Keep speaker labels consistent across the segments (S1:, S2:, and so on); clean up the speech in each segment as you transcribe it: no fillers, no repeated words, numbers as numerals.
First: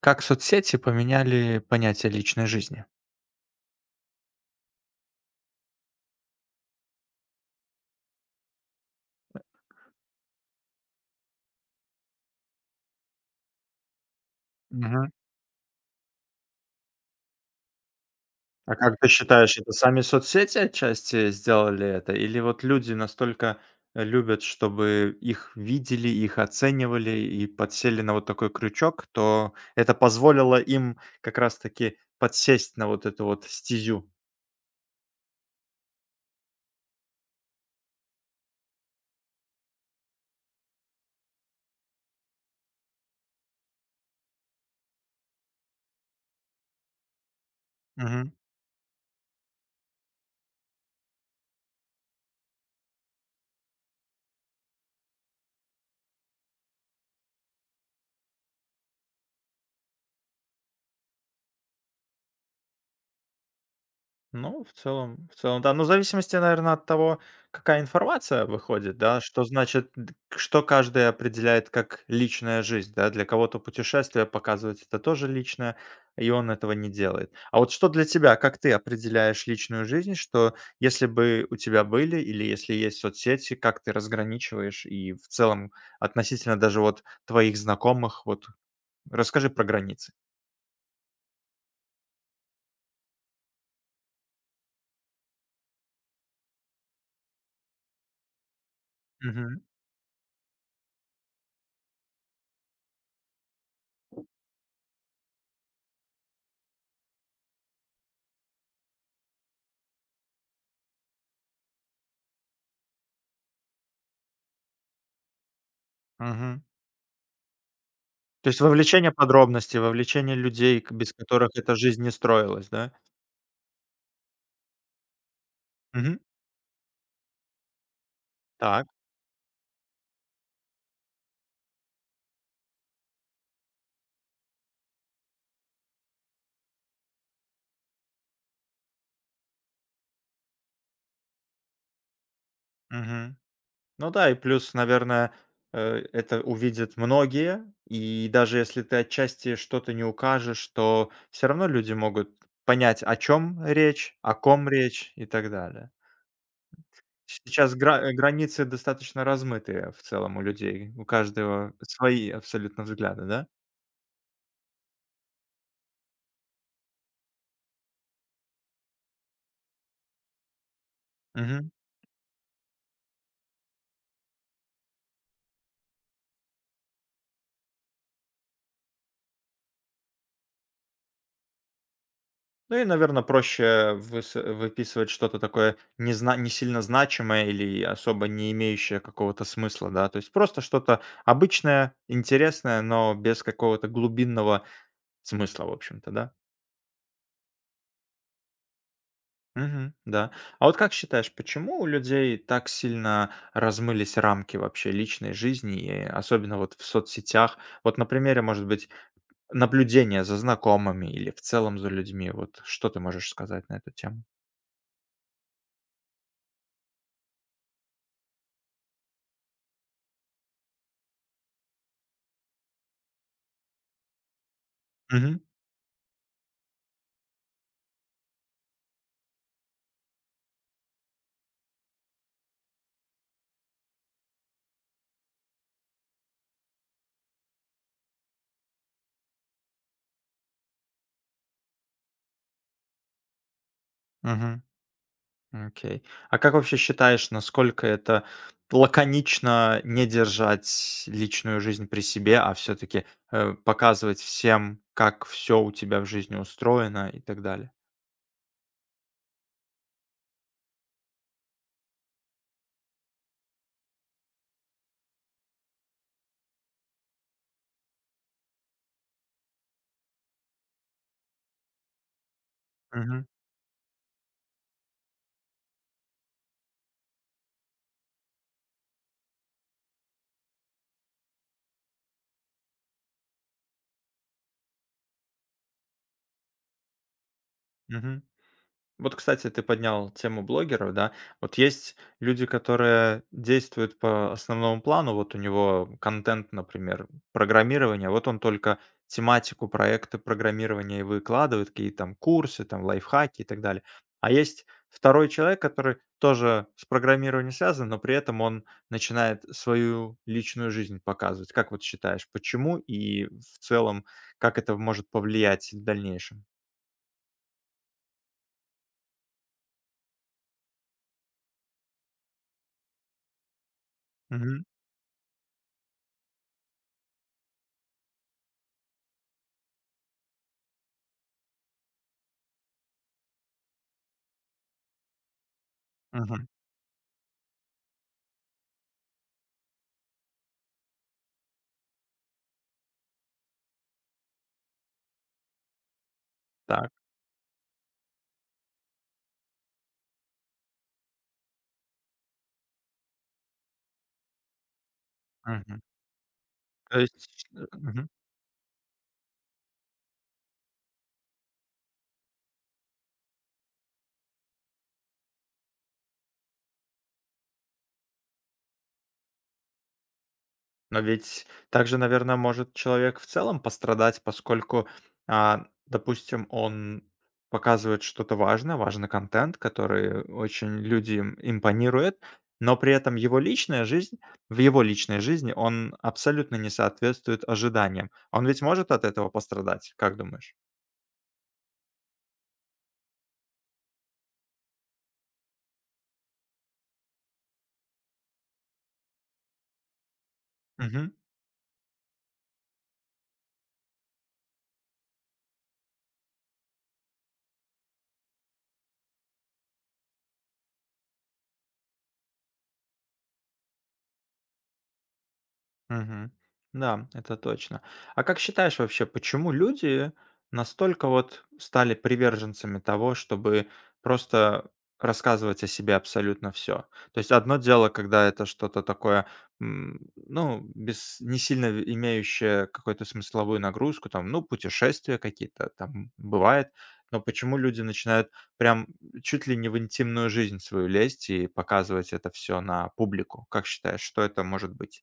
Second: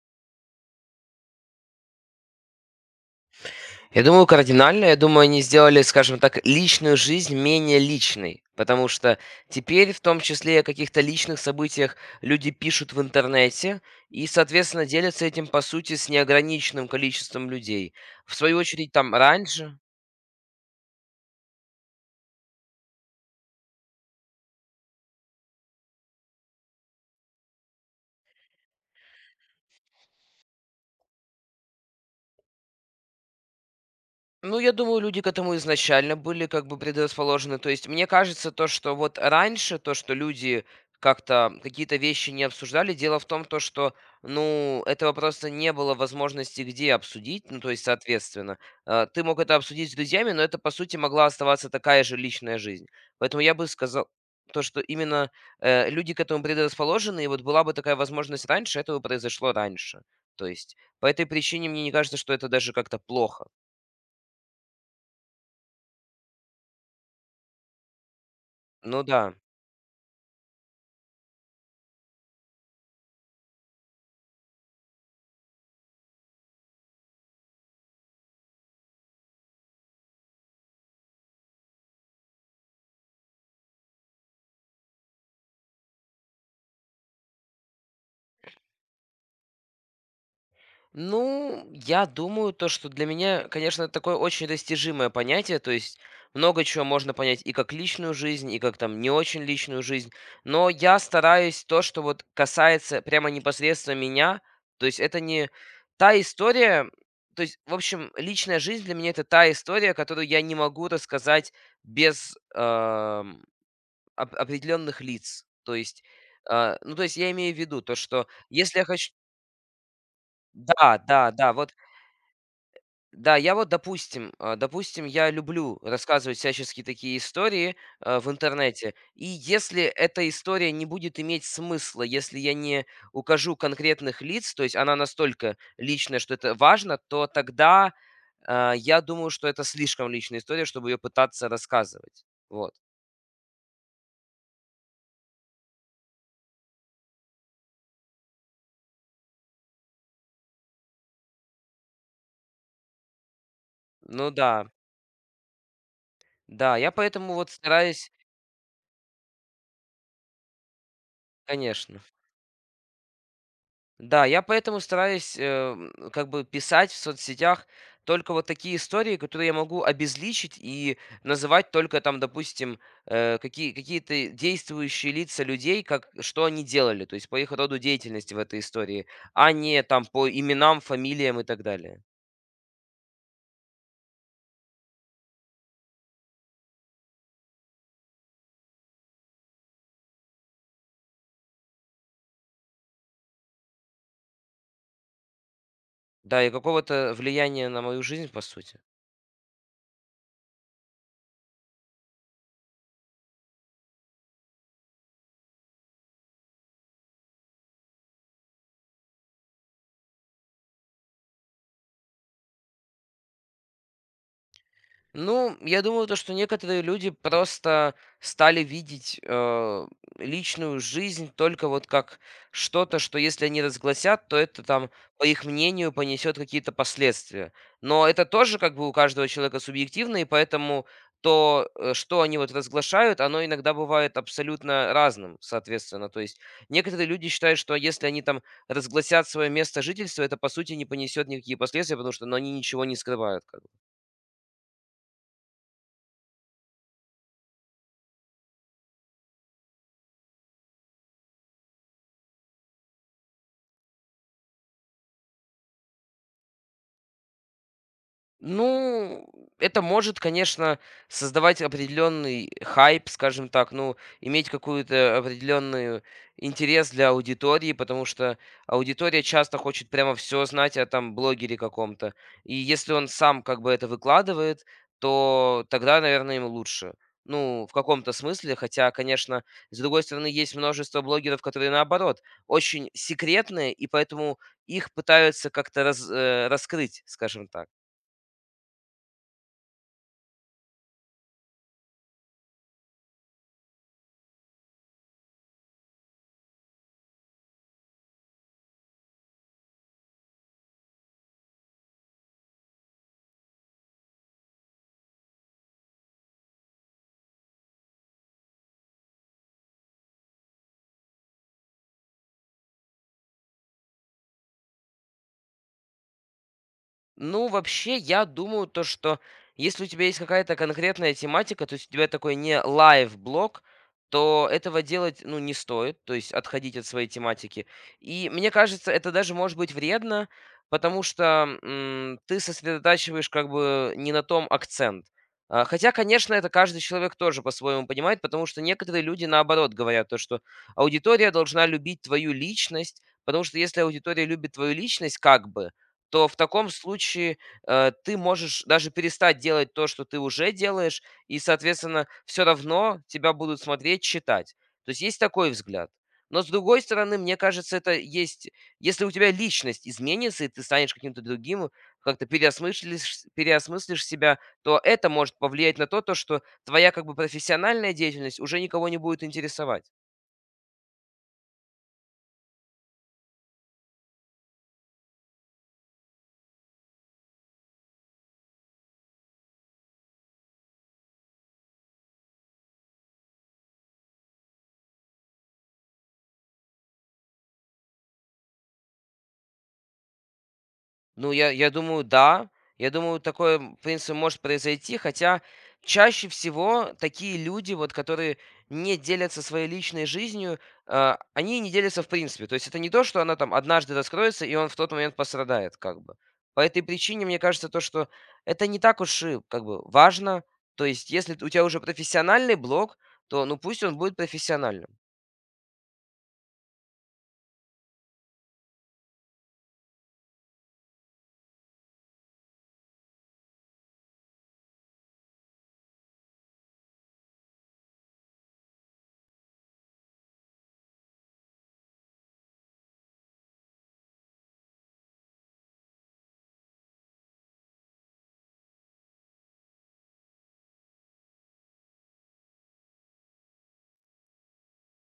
S1: Как соцсети поменяли понятие личной жизни?
S2: Я думаю, кардинально. Я думаю, они сделали, скажем так, личную жизнь менее личной. Потому что теперь, в том числе о каких-то личных событиях, люди пишут в интернете и, соответственно,
S1: Мгм.
S2: делятся этим, по сути, с неограниченным количеством людей. В свою
S1: А
S2: очередь,
S1: как ты
S2: там
S1: считаешь, это
S2: раньше...
S1: сами соцсети отчасти сделали это? Или вот люди настолько любят, чтобы их видели, их оценивали и подсели на вот такой крючок, то это позволило им как раз-таки подсесть на вот эту вот стезю?
S2: Ну, я думаю, люди к этому изначально были как бы предрасположены. То есть, мне кажется, то, что вот раньше, то, что люди как-то какие-то вещи не обсуждали, дело в том, то, что, ну, этого просто не было возможности где обсудить, ну, то есть, соответственно, ты мог это обсудить с друзьями, но это, по сути, могла оставаться такая же личная жизнь. Поэтому я бы сказал, то, что именно люди к этому предрасположены, и вот была бы такая возможность раньше, этого произошло раньше. То есть, по этой причине мне не кажется, что это даже как-то плохо.
S1: Ну, в целом, да. Ну, в зависимости, наверное, от того, какая информация выходит,
S2: Ну
S1: да,
S2: да.
S1: что значит, что каждый определяет как личная жизнь, да. Для кого-то путешествие показывать это тоже личное, и он этого не делает. А вот что для тебя, как ты определяешь личную жизнь, что если бы у тебя были или если есть соцсети, как ты разграничиваешь и в целом относительно даже вот твоих знакомых, вот расскажи про границы.
S2: Ну, я думаю, то, что для меня, конечно, это такое очень достижимое понятие, то есть много чего можно понять и как личную жизнь, и как там не очень
S1: Мгм.
S2: личную жизнь, но я стараюсь то, что вот касается прямо непосредственно меня, то есть это не та история, то есть, в общем, личная жизнь для меня это та история, которую я не могу рассказать без определенных лиц, то есть,
S1: Мгм.
S2: ну, то есть я имею в виду то, что
S1: То есть
S2: если я хочу...
S1: вовлечение подробностей, вовлечение людей, к
S2: Да,
S1: без
S2: да,
S1: которых
S2: да, вот
S1: эта жизнь не строилась, да?
S2: да, я вот, допустим, допустим, я люблю
S1: Мгм.
S2: рассказывать всяческие такие истории в
S1: Так.
S2: интернете. И если эта история не будет иметь смысла, если я не укажу конкретных лиц, то есть она настолько личная, что это важно, то тогда я думаю, что это слишком личная история, чтобы ее пытаться рассказывать. Вот.
S1: Мгм. Ну да, и плюс, наверное, это увидят многие, и даже если ты отчасти что-то не укажешь, то все равно люди могут понять, о чем речь,
S2: Ну
S1: о
S2: да,
S1: ком речь и так далее.
S2: да, я поэтому вот
S1: Сейчас
S2: стараюсь,
S1: границы достаточно размытые в целом у людей, у каждого
S2: конечно.
S1: свои абсолютно взгляды, да?
S2: Да, я поэтому стараюсь, как бы писать в соцсетях только вот такие истории, которые я могу обезличить и называть только там, допустим, какие-то действующие лица людей, как, что они делали, то есть по их роду деятельности в этой истории, а не там по именам, фамилиям и так далее.
S1: Ну и, наверное, проще выс выписывать что-то такое не сильно значимое или особо не имеющее какого-то смысла, да. То есть просто что-то обычное, интересное, но без какого-то глубинного смысла, в общем-то, да.
S2: Да, и какого-то влияния на мою жизнь, по сути.
S1: Мгм, да. А вот как считаешь, почему у людей так сильно размылись рамки вообще личной жизни, и особенно вот в соцсетях? Вот на примере, может быть, наблюдения за знакомыми или в целом за людьми. Вот что ты можешь сказать на эту тему?
S2: Ну, я думаю, то, что некоторые люди просто стали видеть личную жизнь только вот как что-то, что если они разгласят, то это там, по
S1: Мгм,
S2: их мнению, понесет какие-то последствия. Но это тоже как бы у каждого человека субъективно, и поэтому то, что они вот разглашают, оно иногда бывает абсолютно разным, соответственно. То есть некоторые люди считают, что если они там разгласят свое место жительства, это по сути не понесет никакие последствия, потому что ну, они ничего не скрывают.
S1: мгм. Окей. А как вообще считаешь, насколько это лаконично не держать личную жизнь при себе, а все-таки показывать всем, как все у тебя в жизни устроено и так далее?
S2: Ну, это может, конечно, создавать определенный хайп, скажем так, ну, иметь какую-то определенную интерес для аудитории, потому что аудитория часто хочет прямо все знать о там блогере каком-то. И если он
S1: Мгм.
S2: сам как бы это выкладывает, то тогда, наверное, ему лучше. Ну, в каком-то смысле, хотя, конечно, с другой стороны, есть множество блогеров, которые наоборот, очень секретные, и поэтому их пытаются как-то раскрыть, скажем так.
S1: Мгм. Вот, кстати, ты поднял тему блогеров, да. Вот есть люди, которые действуют по основному плану. Вот у него контент, например, программирование. Вот он только тематику проекта программирования и выкладывает, какие-то там курсы, там лайфхаки и так далее. А есть второй человек, который тоже с программированием связан, но при этом он начинает свою личную жизнь показывать. Как вот считаешь, почему и в целом как это может повлиять в дальнейшем?
S2: Ну, вообще, я думаю, то, что если у тебя есть какая-то конкретная тематика, то есть у тебя такой не лайв-блог, то
S1: Мгм.
S2: этого делать, ну, не стоит, то есть отходить от своей тематики. И мне кажется, это даже может быть вредно, потому что ты сосредотачиваешь как бы не на том акцент. Хотя, конечно,
S1: Мгм.
S2: это каждый человек тоже по-своему понимает, потому что некоторые люди, наоборот, говорят то, что аудитория должна любить твою личность, потому что если аудитория любит твою личность, как бы, то в таком
S1: Так.
S2: случае ты можешь даже перестать делать то, что ты уже делаешь, и, соответственно, все равно тебя будут смотреть, читать. То есть есть такой
S1: Мгм.
S2: взгляд. Но с другой
S1: То
S2: стороны, мне
S1: есть,
S2: кажется, это
S1: мгм.
S2: есть... Если у тебя личность изменится, и ты станешь каким-то другим, как-то переосмыслишь себя, то это может повлиять на то, то, что твоя как бы профессиональная деятельность уже никого не будет интересовать.
S1: Но ведь также, наверное, может человек в целом пострадать, поскольку, допустим, он показывает что-то важное, важный контент, который очень людям импонирует, но при этом его личная жизнь, в его личной жизни он абсолютно не соответствует ожиданиям. Он ведь может от этого пострадать, как думаешь?
S2: Ну, я думаю, да. Я думаю, такое, в принципе, может произойти, хотя чаще всего такие люди, вот которые не делятся своей личной жизнью, они не делятся в принципе. То есть это не то, что она там однажды раскроется, и он в тот момент пострадает как бы. По этой причине, мне кажется, то, что это не так уж и как бы важно. То есть если у тебя уже профессиональный блог, то, ну, пусть он будет профессиональным.
S1: Мгм. Да, это точно. А как считаешь вообще, почему люди настолько вот стали приверженцами того, чтобы просто рассказывать о себе абсолютно все? То есть одно дело, когда это что-то такое, м, ну, без, не сильно в- имеющее какую-то смысловую нагрузку, там, ну, путешествия какие-то там бывает, но почему люди начинают прям чуть ли не в интимную жизнь свою лезть и показывать это все на публику? Как считаешь, что это может быть?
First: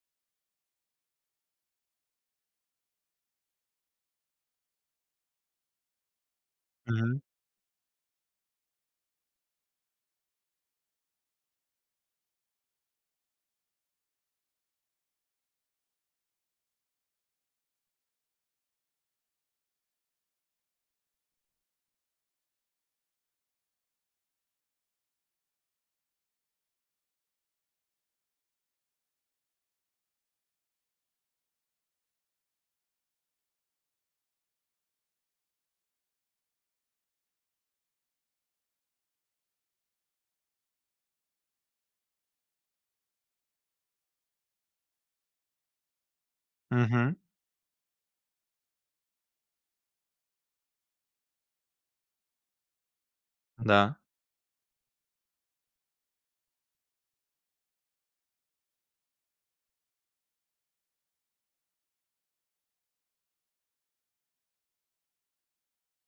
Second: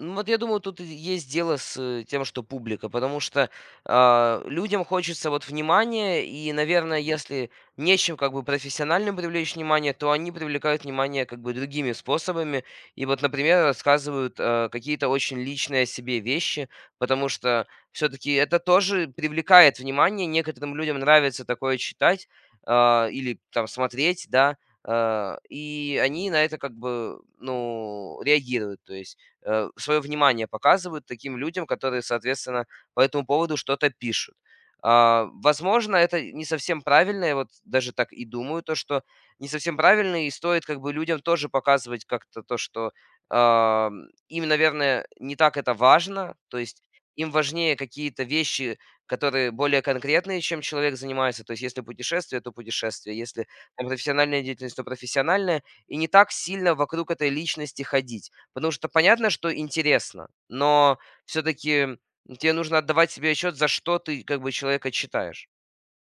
S2: Ну, вот я думаю, тут и есть дело с тем, что публика, потому что людям хочется вот внимания, и, наверное, если нечем как бы профессионально привлечь внимание, то они привлекают внимание как бы другими способами, и вот, например, рассказывают какие-то очень личные о себе вещи, потому что все-таки это тоже привлекает внимание, некоторым людям нравится такое читать или там смотреть, да, и они на это как бы, ну, реагируют, то есть свое внимание показывают таким людям, которые, соответственно, по этому поводу что-то пишут. А, возможно, это не совсем правильно, я вот даже так и думаю, то, что не совсем правильно, и стоит как бы людям тоже показывать как-то то, что а, им, наверное, не так это важно, то есть
S1: Мгм.
S2: им важнее какие-то вещи, которые более конкретные, чем человек занимается. То есть, если путешествие, то путешествие, если там,
S1: Да,
S2: профессиональная деятельность, то профессиональная, и не так сильно вокруг этой личности ходить. Потому что понятно, что интересно, но все таки тебе нужно отдавать себе отчет, за что ты, как бы, человека читаешь.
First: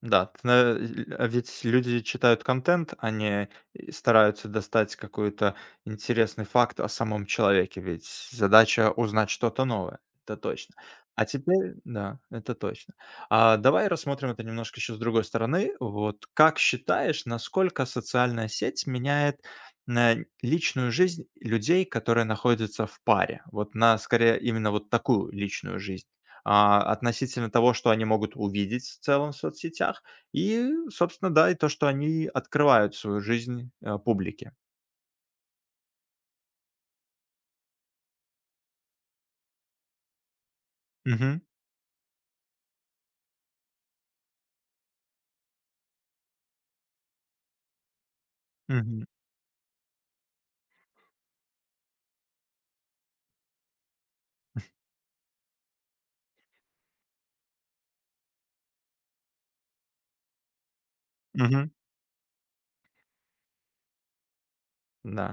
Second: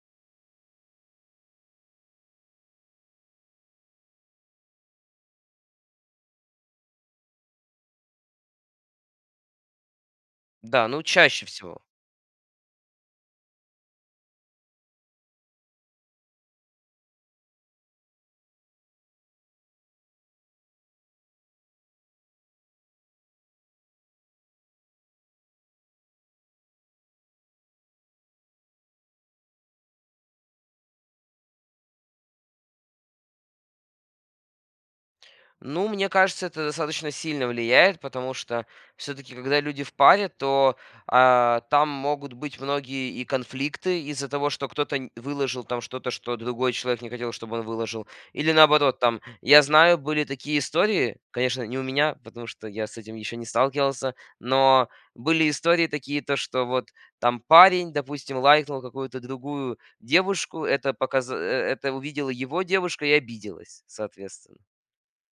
S1: да. Т на ль А ведь люди читают контент, они и стараются достать какой-то интересный факт о самом человеке, ведь задача узнать что-то новое, это точно.
S2: Да, ну,
S1: А
S2: чаще
S1: теперь
S2: всего.
S1: да, это точно. А давай рассмотрим это немножко еще с другой стороны. Вот как считаешь, насколько социальная сеть меняет, личную жизнь людей, которые находятся в паре? Вот на скорее именно вот такую личную жизнь. Относительно того, что они могут увидеть в целом в соцсетях, и, собственно, да, и то, что они открывают свою жизнь, публике.
S2: Ну, мне кажется, это достаточно сильно влияет, потому что все-таки, когда люди в паре, то
S1: Мгм,
S2: там могут быть многие и конфликты из-за того, что кто-то выложил там что-то, что другой человек не хотел, чтобы он выложил. Или наоборот,
S1: мгм,
S2: там, я знаю, были такие истории, конечно, не у меня, потому что я с этим еще не сталкивался, но были истории такие, то, что вот там парень, допустим, лайкнул какую-то другую девушку, это,
S1: мгм.
S2: это увидела его девушка и обиделась, соответственно.
S1: Да,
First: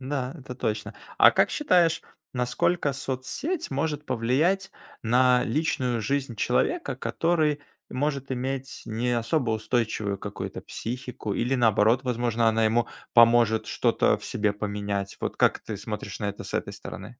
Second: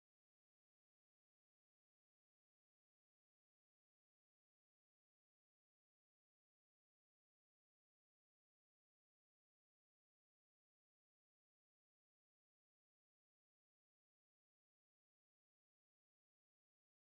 S1: да, это точно. А как считаешь, насколько соцсеть может повлиять на личную жизнь человека, который может иметь не особо устойчивую какую-то психику или, наоборот, возможно, она ему поможет что-то в себе поменять? Вот как ты смотришь на это с этой стороны?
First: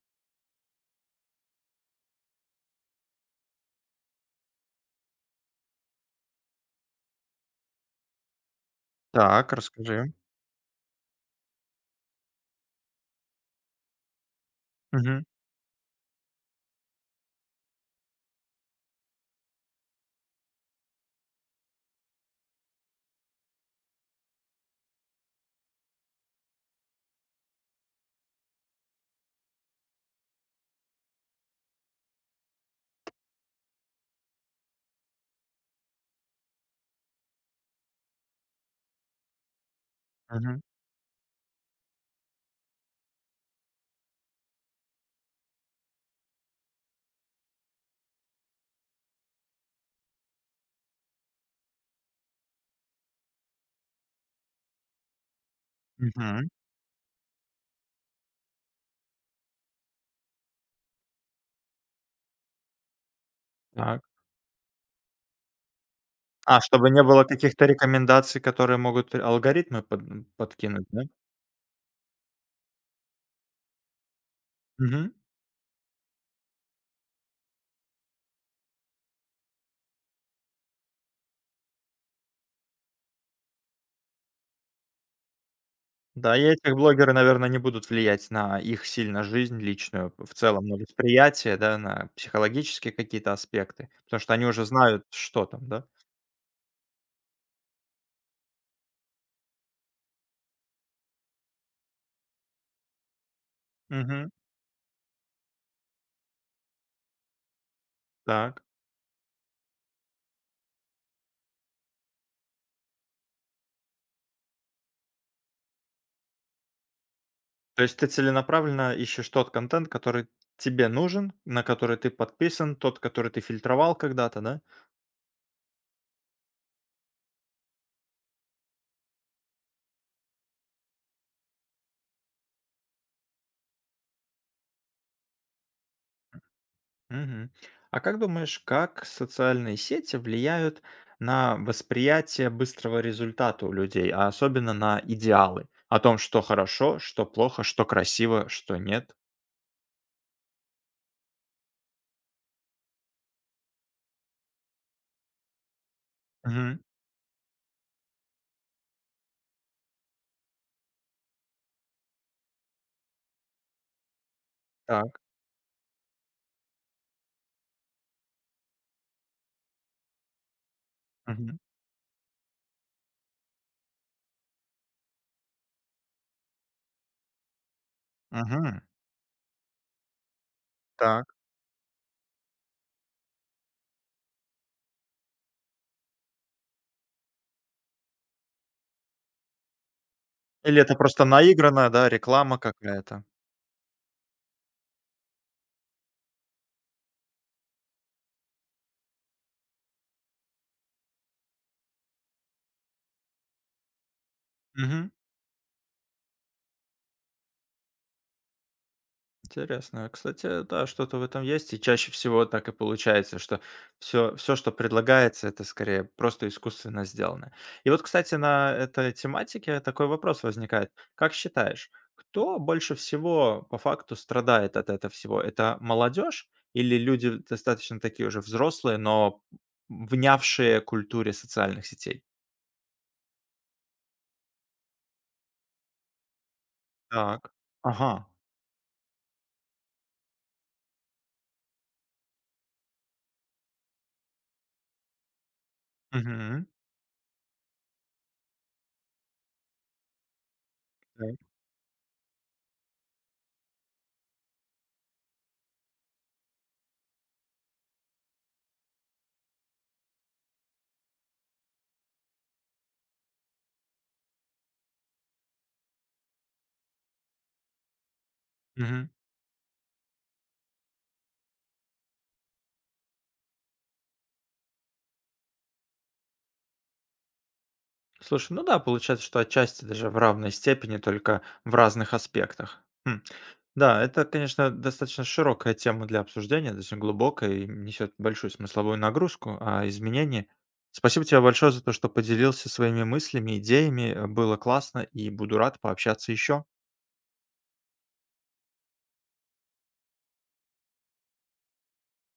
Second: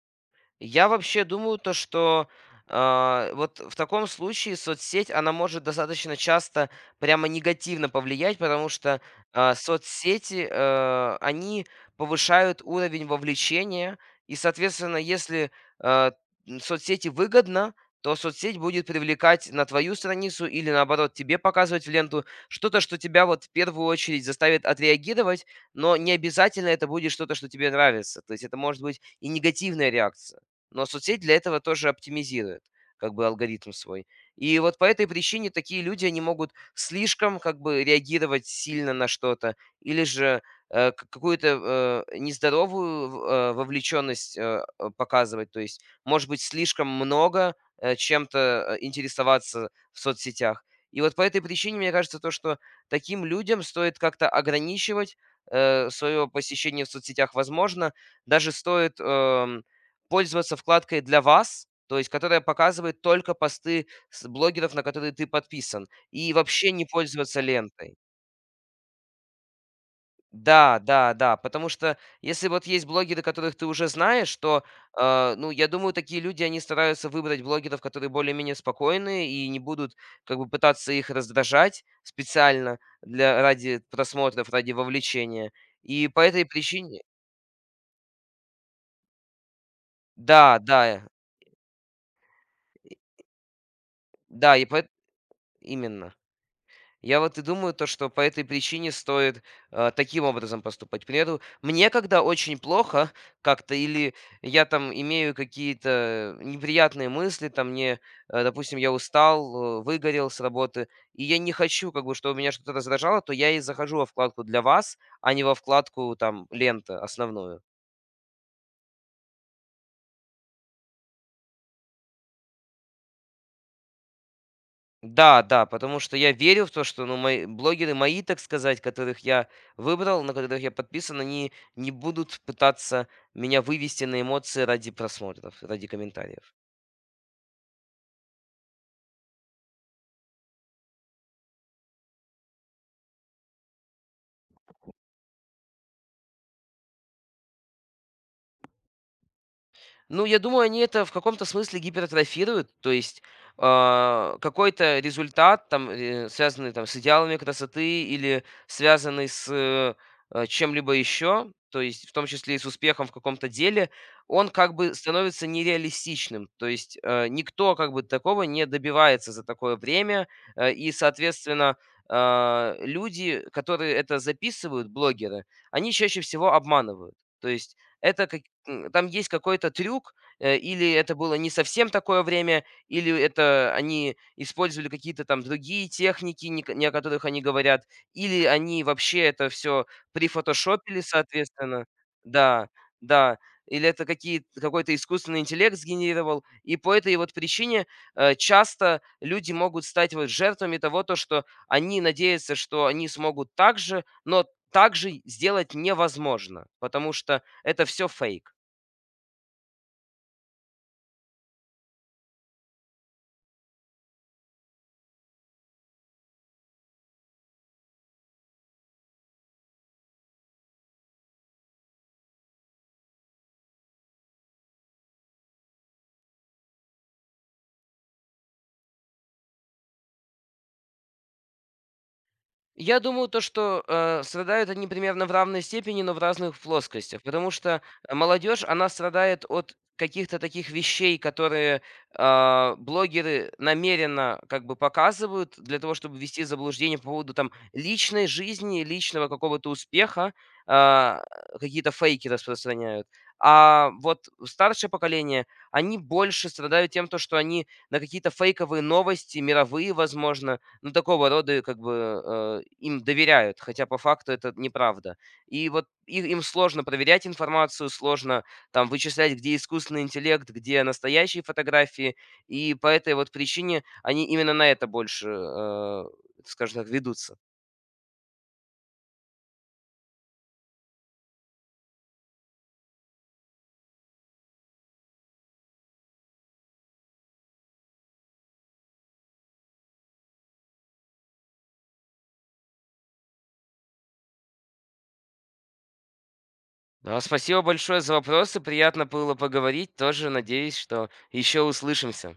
S2: Я вообще думаю то, что, вот в таком случае соцсеть, она может достаточно часто прямо негативно повлиять, потому что,
S1: Так, расскажи.
S2: соцсети, они повышают уровень вовлечения. И, соответственно, если, а, соцсети выгодно, то соцсеть будет привлекать на твою страницу или, наоборот, тебе показывать в ленту что-то, что тебя вот в первую очередь заставит отреагировать, но не обязательно это будет что-то, что тебе нравится. То есть это может быть и негативная реакция. Но соцсеть для этого тоже оптимизирует, как бы алгоритм свой. И вот по этой причине такие люди, они могут слишком как бы реагировать сильно на что-то, или же
S1: Мгм,
S2: какую-то нездоровую вовлеченность показывать, то есть, может быть, слишком много чем-то интересоваться в соцсетях. И вот по этой причине, мне кажется, то, что таким людям стоит как-то ограничивать свое
S1: мгм.
S2: посещение в соцсетях, возможно, даже стоит пользоваться вкладкой "Для вас", то есть которая показывает только посты
S1: Так.
S2: с блогеров, на которые ты подписан, и
S1: А,
S2: вообще не
S1: чтобы не было
S2: пользоваться
S1: каких-то
S2: лентой.
S1: рекомендаций, которые могут алгоритмы под
S2: Да,
S1: подкинуть, да?
S2: да, да, потому что если вот есть блогеры, которых ты уже знаешь, то,
S1: Мгм.
S2: ну, я думаю, такие люди, они стараются выбрать блогеров, которые более-менее спокойные и не будут как бы пытаться их раздражать специально для ради просмотров, ради вовлечения. И по
S1: Да, и
S2: этой
S1: этих
S2: причине
S1: блогеры, наверное, не будут влиять на их сильно жизнь личную, в
S2: да,
S1: целом на
S2: да,
S1: восприятие, да, на психологические какие-то аспекты, потому что они
S2: да, и
S1: уже
S2: поэт
S1: знают, что там, да?
S2: именно. Я вот и думаю, то, что по этой причине стоит, таким образом поступать. К примеру, мне когда очень плохо как-то или
S1: Мгм.
S2: я там имею какие-то неприятные мысли, там мне,
S1: Так.
S2: допустим, я устал, выгорел с работы, и я не хочу, как бы, чтобы меня что-то раздражало, то я и захожу во вкладку "Для вас", а не во вкладку там "Лента" основную.
S1: То есть ты целенаправленно ищешь тот контент, который тебе нужен, на который ты подписан, тот, который ты фильтровал когда-то, да?
S2: Да, да, потому что я верю в то, что, ну, мои блогеры мои, так сказать, которых я выбрал, на которых я подписан, они не будут пытаться меня вывести на эмоции ради просмотров, ради комментариев.
S1: Мгм. А как думаешь, как социальные сети влияют на восприятие быстрого результата у людей, а особенно на идеалы? О том, что хорошо, что плохо, что красиво, что нет?
S2: Ну, я думаю, они это в каком-то смысле гипертрофируют, то есть какой-то результат, там, связанный
S1: Мгм.
S2: там, с идеалами красоты или связанный с чем-либо еще, то есть в том числе и с успехом в каком-то деле, он как бы
S1: Так.
S2: становится нереалистичным. То есть никто как бы такого не добивается за такое время, и,
S1: Мгм.
S2: соответственно, люди, которые это записывают, блогеры, они чаще всего обманывают. То есть это...
S1: Мгм.
S2: Там есть какой-то трюк, или это
S1: Так.
S2: было не совсем такое время, или это они использовали какие-то там другие техники, не о которых они говорят, или они вообще это всё
S1: Или это
S2: прифотошопили,
S1: просто
S2: соответственно.
S1: наигранная, да, реклама
S2: Да,
S1: какая-то?
S2: да. Или это какие какой-то искусственный интеллект сгенерировал. И по этой вот причине, часто люди могут стать вот жертвами того, то что они надеются, что они смогут так же, но
S1: Мгм.
S2: также сделать невозможно, потому что это все фейк.
S1: Интересно. Кстати, да, что-то в этом есть. И чаще всего так и получается, что все, все, что предлагается, это скорее просто искусственно сделано. И вот, кстати, на этой тематике такой вопрос возникает. Как считаешь, кто больше всего по факту страдает от этого всего? Это молодежь или люди достаточно такие уже взрослые, но внявшие культуре социальных сетей?
S2: Я думаю, то, что, страдают они примерно в равной степени, но в разных плоскостях. Потому
S1: Так.
S2: что,
S1: Ага.
S2: молодежь, она страдает от каких-то таких вещей, которые, блогеры намеренно как бы показывают для того, чтобы ввести заблуждение по поводу там личной жизни, личного какого-то успеха, а, какие-то фейки распространяют. А вот старшее поколение, они больше страдают тем, то, что они на какие-то фейковые новости, мировые, возможно, ну, такого рода, как бы, им доверяют, хотя по факту это неправда. И вот и им сложно проверять информацию, сложно там
S1: Угу.
S2: вычислять, где искусственный интеллект, где настоящие фотографии. И по этой вот причине они именно на это больше, скажем так, ведутся.
S1: Слушай, ну да, получается, что отчасти даже в равной степени, только в разных аспектах. Хм. Да, это, конечно, достаточно широкая тема для обсуждения, достаточно глубокая и несет большую смысловую нагрузку о изменении. Спасибо тебе большое за то, что поделился своими мыслями, идеями. Было классно и буду рад пообщаться еще.
S2: Да, спасибо большое за вопросы, приятно было поговорить. Тоже надеюсь, что еще услышимся.